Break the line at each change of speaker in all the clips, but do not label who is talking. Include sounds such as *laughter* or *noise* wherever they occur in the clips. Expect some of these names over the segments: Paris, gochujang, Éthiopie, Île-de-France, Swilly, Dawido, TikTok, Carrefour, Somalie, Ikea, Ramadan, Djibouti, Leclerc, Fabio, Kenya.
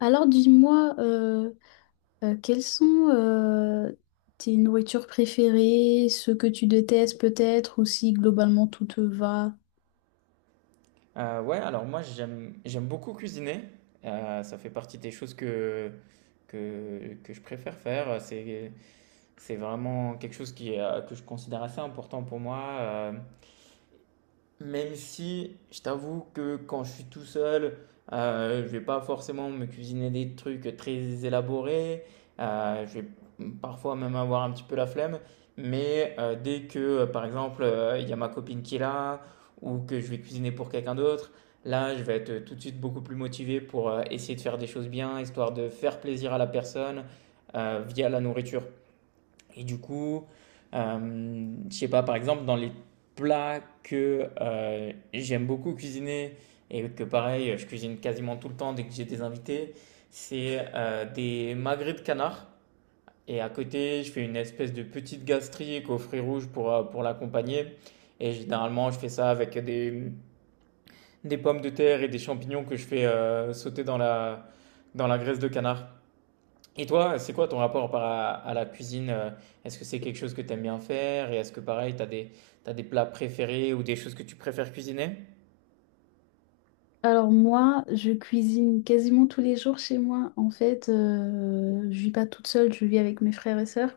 Alors dis-moi, quelles sont tes nourritures préférées, ce que tu détestes peut-être, ou si globalement tout te va?
Ouais, alors moi j'aime beaucoup cuisiner. Ça fait partie des choses que je préfère faire. C'est vraiment quelque chose qui est que je considère assez important pour moi. Même si je t'avoue que quand je suis tout seul, je vais pas forcément me cuisiner des trucs très élaborés. Je vais parfois même avoir un petit peu la flemme. Mais dès que, par exemple, il y a ma copine qui est là ou que je vais cuisiner pour quelqu'un d'autre, là, je vais être tout de suite beaucoup plus motivé pour essayer de faire des choses bien, histoire de faire plaisir à la personne via la nourriture. Et du coup, je sais pas, par exemple, dans les plats que j'aime beaucoup cuisiner et que pareil, je cuisine quasiment tout le temps dès que j'ai des invités, c'est des magrets de canard. Et à côté, je fais une espèce de petite gastrique aux fruits rouges pour l'accompagner. Et généralement, je fais ça avec des pommes de terre et des champignons que je fais sauter dans dans la graisse de canard. Et toi, c'est quoi ton rapport à la cuisine? Est-ce que c'est quelque chose que tu aimes bien faire? Et est-ce que pareil, t'as des plats préférés ou des choses que tu préfères cuisiner?
Alors moi, je cuisine quasiment tous les jours chez moi. En fait, je vis pas toute seule, je vis avec mes frères et sœurs.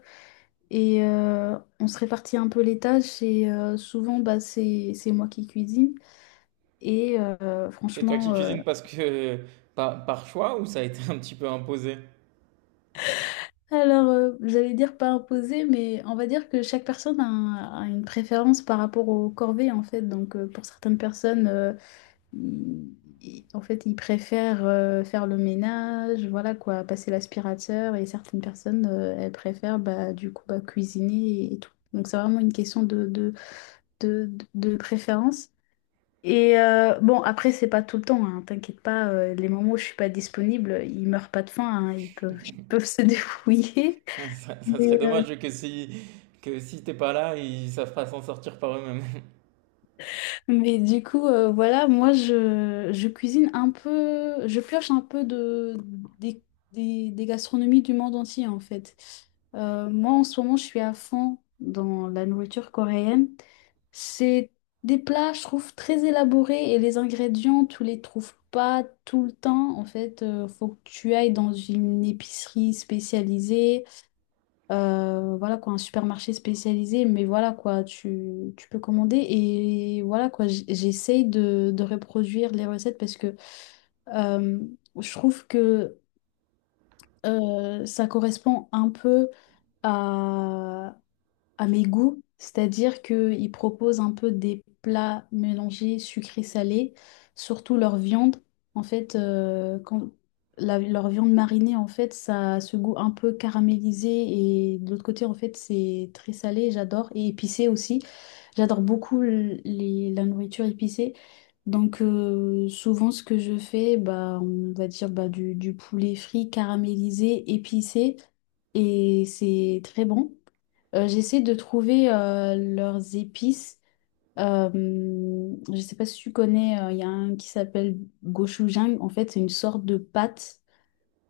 Et on se répartit un peu les tâches et souvent bah, c'est moi qui cuisine. Et
C'est toi qui cuisines parce que par choix ou ça a été un petit peu imposé?
alors, j'allais dire pas imposé, mais on va dire que chaque personne a, a une préférence par rapport aux corvées, en fait. Donc, pour certaines personnes, ils- en fait, ils préfèrent faire le ménage, voilà quoi, passer l'aspirateur, et certaines personnes, elles préfèrent bah, du coup bah, cuisiner et tout. Donc, c'est vraiment une question de préférence. Et bon, après, c'est pas tout le temps, hein, t'inquiète pas, les moments où je suis pas disponible, ils meurent pas de faim, hein, ils peuvent se *laughs* débrouiller.
*laughs* Ça serait dommage que si t'es pas là, ils savent pas s'en sortir par eux-mêmes.
Mais du coup, voilà, moi, je cuisine un peu, je pioche un peu des, des gastronomies du monde entier, en fait. Moi, en ce moment, je suis à fond dans la nourriture coréenne. C'est des plats, je trouve, très élaborés et les ingrédients, tu les trouves pas tout le temps. En fait, faut que tu ailles dans une épicerie spécialisée. Voilà quoi, un supermarché spécialisé, mais voilà quoi, tu peux commander et voilà quoi, j'essaye de reproduire les recettes parce que euh, je trouve que ça correspond un peu à, à mes goûts, c'est-à-dire qu'ils proposent un peu des plats mélangés sucré-salé, surtout leur viande. En fait, quand leur viande marinée, en fait, ça a ce goût un peu caramélisé et de l'autre côté, en fait, c'est très salé, j'adore, et épicé aussi. J'adore beaucoup la nourriture épicée. Donc souvent ce que je fais, bah, on va dire bah, du poulet frit caramélisé, épicé, et c'est très bon. J'essaie de trouver leurs épices. Je sais pas si tu connais, il y a un qui s'appelle gochujang. En fait, c'est une sorte de pâte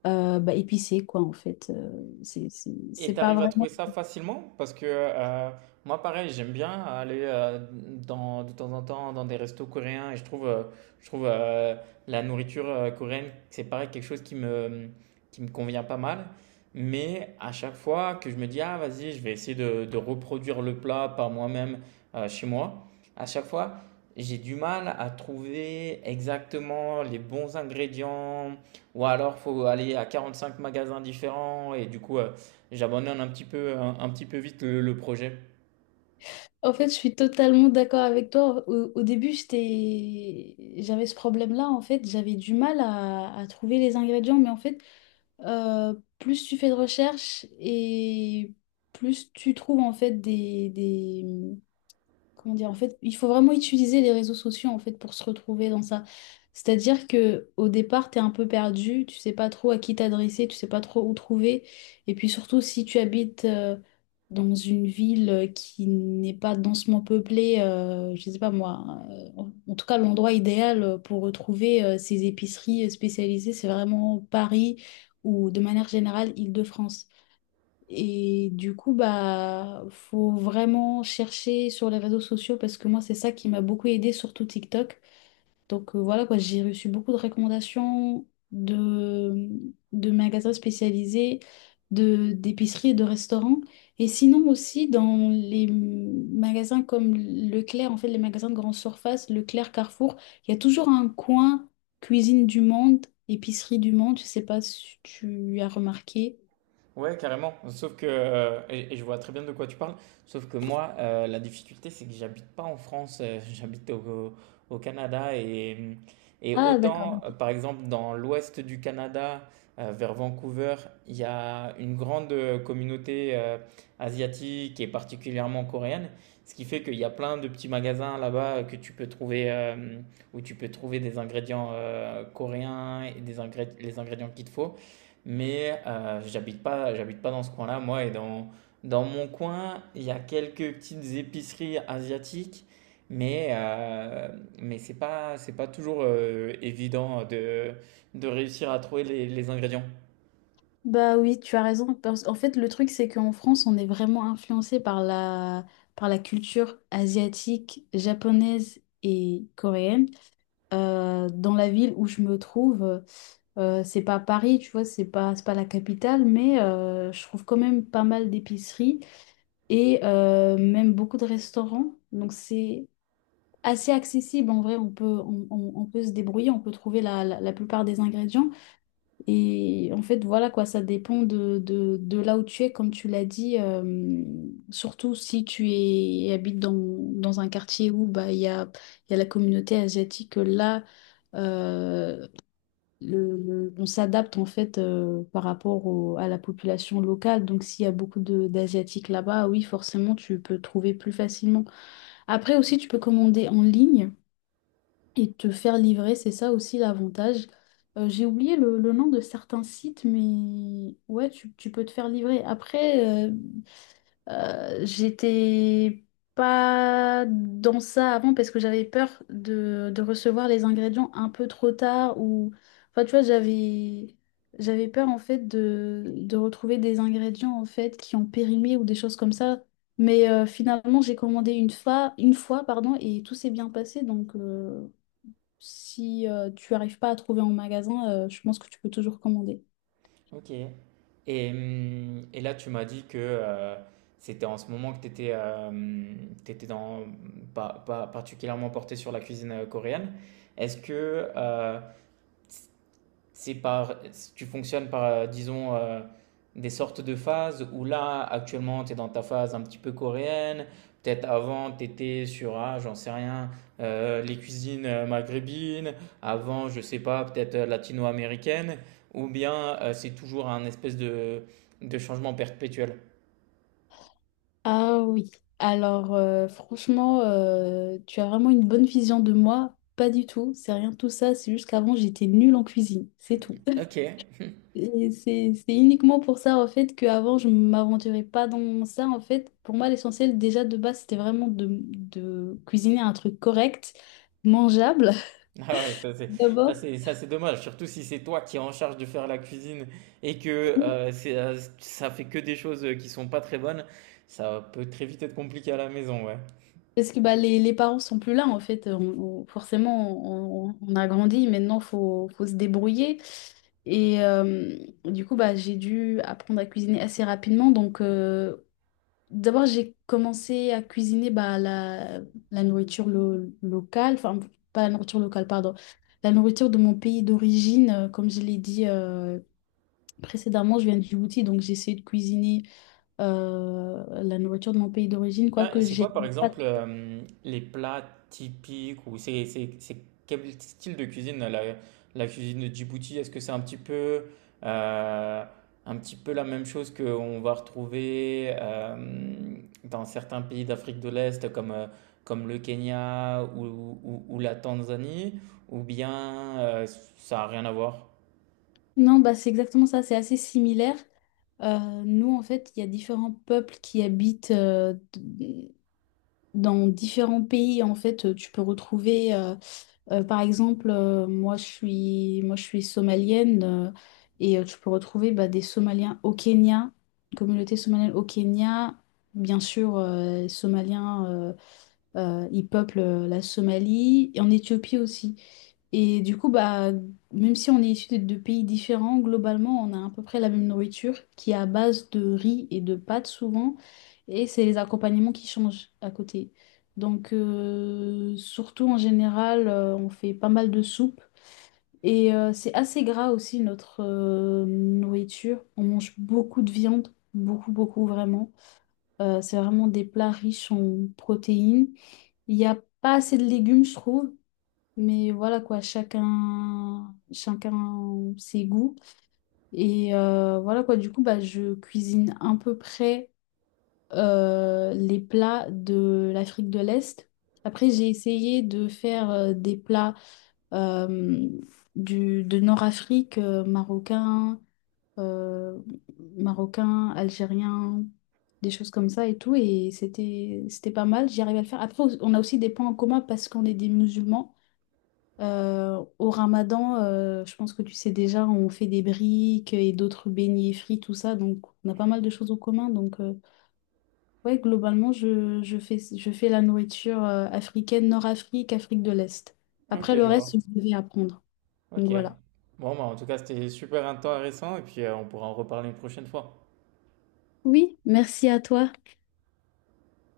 bah, épicée, quoi, en fait.
Et
C'est pas
t'arrives à trouver
vraiment...
ça facilement? Parce que moi, pareil, j'aime bien aller dans, de temps en temps dans des restos coréens et je trouve la nourriture coréenne, c'est pareil, quelque chose qui me convient pas mal. Mais à chaque fois que je me dis, ah, vas-y, je vais essayer de reproduire le plat par moi-même chez moi, à chaque fois, j'ai du mal à trouver exactement les bons ingrédients ou alors faut aller à 45 magasins différents et du coup. J'abandonne un petit peu, un petit peu vite le projet.
En fait, je suis totalement d'accord avec toi. Au début, j'étais... j'avais ce problème-là, en fait. J'avais du mal à trouver les ingrédients, mais en fait, euh, plus tu fais de recherche et plus tu trouves, en fait, des... comment dire, en fait, il faut vraiment utiliser les réseaux sociaux en fait pour se retrouver dans ça. C'est-à-dire que au départ, t'es un peu perdu, tu sais pas trop à qui t'adresser, tu sais pas trop où trouver. Et puis surtout, si tu habites dans une ville qui n'est pas densement peuplée, je sais pas moi, euh, en tout cas l'endroit idéal pour retrouver ces épiceries spécialisées, c'est vraiment Paris ou de manière générale Île-de-France. Et du coup, bah, faut vraiment chercher sur les réseaux sociaux parce que moi, c'est ça qui m'a beaucoup aidé, surtout TikTok. Donc voilà quoi, j'ai reçu beaucoup de recommandations de, de magasins spécialisés, d'épiceries et de restaurants. Et sinon aussi dans les magasins comme Leclerc, en fait, les magasins de grande surface, Leclerc, Carrefour, il y a toujours un coin cuisine du monde, épicerie du monde. Je sais pas si tu as remarqué.
Ouais, carrément. Sauf que, et je vois très bien de quoi tu parles, sauf que moi, la difficulté, c'est que j'habite pas en France, *laughs* au Canada. Et
Ah, d'accord.
autant, par exemple, dans l'ouest du Canada, vers Vancouver, il y a une grande communauté asiatique et particulièrement coréenne, ce qui fait qu'il y a plein de petits magasins là-bas que tu peux trouver, où tu peux trouver des ingrédients coréens et des les ingrédients qu'il te faut. Mais j'habite pas dans ce coin-là, moi. Et dans, dans mon coin, il y a quelques petites épiceries asiatiques, mais, mais c'est pas toujours évident de réussir à trouver les ingrédients.
Bah oui, tu as raison. En fait, le truc, c'est qu'en France, on est vraiment influencé par la culture asiatique, japonaise et coréenne. Dans la ville où je me trouve, c'est pas Paris, tu vois, c'est pas la capitale, mais je trouve quand même pas mal d'épiceries et même beaucoup de restaurants. Donc c'est assez accessible en vrai, on peut se débrouiller, on peut trouver la, la plupart des ingrédients. Et en fait, voilà quoi, ça dépend de là où tu es, comme tu l'as dit, surtout si habites dans un quartier où bah, il y a la communauté asiatique, là, euh, on s'adapte en fait par rapport à la population locale. Donc s'il y a beaucoup d'Asiatiques là-bas, oui, forcément, tu peux trouver plus facilement. Après aussi, tu peux commander en ligne et te faire livrer, c'est ça aussi l'avantage. J'ai oublié le nom de certains sites, mais ouais, tu peux te faire livrer. Après, j'étais pas dans ça avant parce que j'avais peur de recevoir les ingrédients un peu trop tard ou... Enfin, tu vois, j'avais... J'avais peur en fait de retrouver des ingrédients en fait qui ont périmé ou des choses comme ça. Mais finalement, j'ai commandé une fois pardon, et tout s'est bien passé. Donc, si tu arrives pas à trouver en magasin, je pense que tu peux toujours commander.
Ok. Et là, tu m'as dit que c'était en ce moment que tu étais, dans, pas particulièrement porté sur la cuisine coréenne. Est-ce que c'est tu fonctionnes par, disons, des sortes de phases où là, actuellement, tu es dans ta phase un petit peu coréenne. Peut-être avant, tu étais sur, ah, j'en sais rien, les cuisines maghrébines. Avant, je sais pas, peut-être latino-américaine. Ou bien c'est toujours un espèce de changement perpétuel.
Ah oui. Alors tu as vraiment une bonne vision de moi. Pas du tout, c'est rien de tout ça, c'est juste qu'avant j'étais nulle en cuisine, c'est tout.
Ok.
*laughs* Et c'est uniquement pour ça en fait qu'avant je m'aventurais pas dans ça en fait. Pour moi l'essentiel déjà de base c'était vraiment de cuisiner un truc correct, mangeable
*laughs* Ah ouais, ça c'est
*laughs*
ça
d'abord.
c'est ça c'est dommage, surtout si c'est toi qui es en charge de faire la cuisine et que c'est ça fait que des choses qui sont pas très bonnes, ça peut très vite être compliqué à la maison, ouais.
Parce que bah, les parents sont plus là, en fait. Forcément, on a grandi, maintenant, faut se débrouiller. Et du coup, bah, j'ai dû apprendre à cuisiner assez rapidement. Donc, d'abord, j'ai commencé à cuisiner bah, la, locale, enfin, pas la nourriture locale, pardon, la nourriture de mon pays d'origine. Comme je l'ai dit précédemment, je viens de Djibouti, donc j'ai essayé de cuisiner la nourriture de mon pays d'origine,
Ah, et
quoique
c'est
j'aime
quoi, par
pas.
exemple, les plats typiques ou c'est quel style de cuisine la cuisine de Djibouti? Est-ce que c'est euh, un petit peu la même chose qu'on va retrouver dans certains pays d'Afrique de l'Est comme comme le Kenya ou, ou la Tanzanie ou bien ça a rien à voir?
Non, bah, c'est exactement ça, c'est assez similaire. Euh, Nous, en fait, il y a différents peuples qui habitent dans différents pays. En fait, tu peux retrouver, par exemple, moi, je suis somalienne et tu peux retrouver bah, des Somaliens au Kenya, une communauté somalienne au Kenya, bien sûr, Somaliens. Ils peuplent la Somalie et en Éthiopie aussi. Et du coup, bah, même si on est issu de pays différents, globalement, on a à peu près la même nourriture qui est à base de riz et de pâtes souvent. Et c'est les accompagnements qui changent à côté. Donc, surtout en général, on fait pas mal de soupes. Et c'est assez gras aussi notre nourriture. On mange beaucoup de viande, beaucoup, beaucoup vraiment. C'est vraiment des plats riches en protéines. Il n'y a pas assez de légumes, je trouve. Mais voilà quoi, chacun, chacun ses goûts. Et voilà quoi, du coup, bah, je cuisine à peu près les plats de l'Afrique de l'Est. Après, j'ai essayé de faire des plats euh, de Nord-Afrique, euh, marocain, algérien, des choses comme ça et tout. Et c'était pas mal, j'y arrivais à le faire. Après, on a aussi des points en commun parce qu'on est des musulmans. Au Ramadan, je pense que tu sais déjà, on fait des briques et d'autres beignets frits, tout ça. Donc, on a pas mal de choses en commun. Donc, ouais, globalement, je fais la nourriture africaine, Nord-Afrique, Afrique de l'Est.
Ok,
Après, le
je
reste,
vois.
je devais apprendre. Donc,
Ok.
voilà.
Bon, bah, en tout cas, c'était super intéressant et puis on pourra en reparler une prochaine fois.
Oui, merci à toi.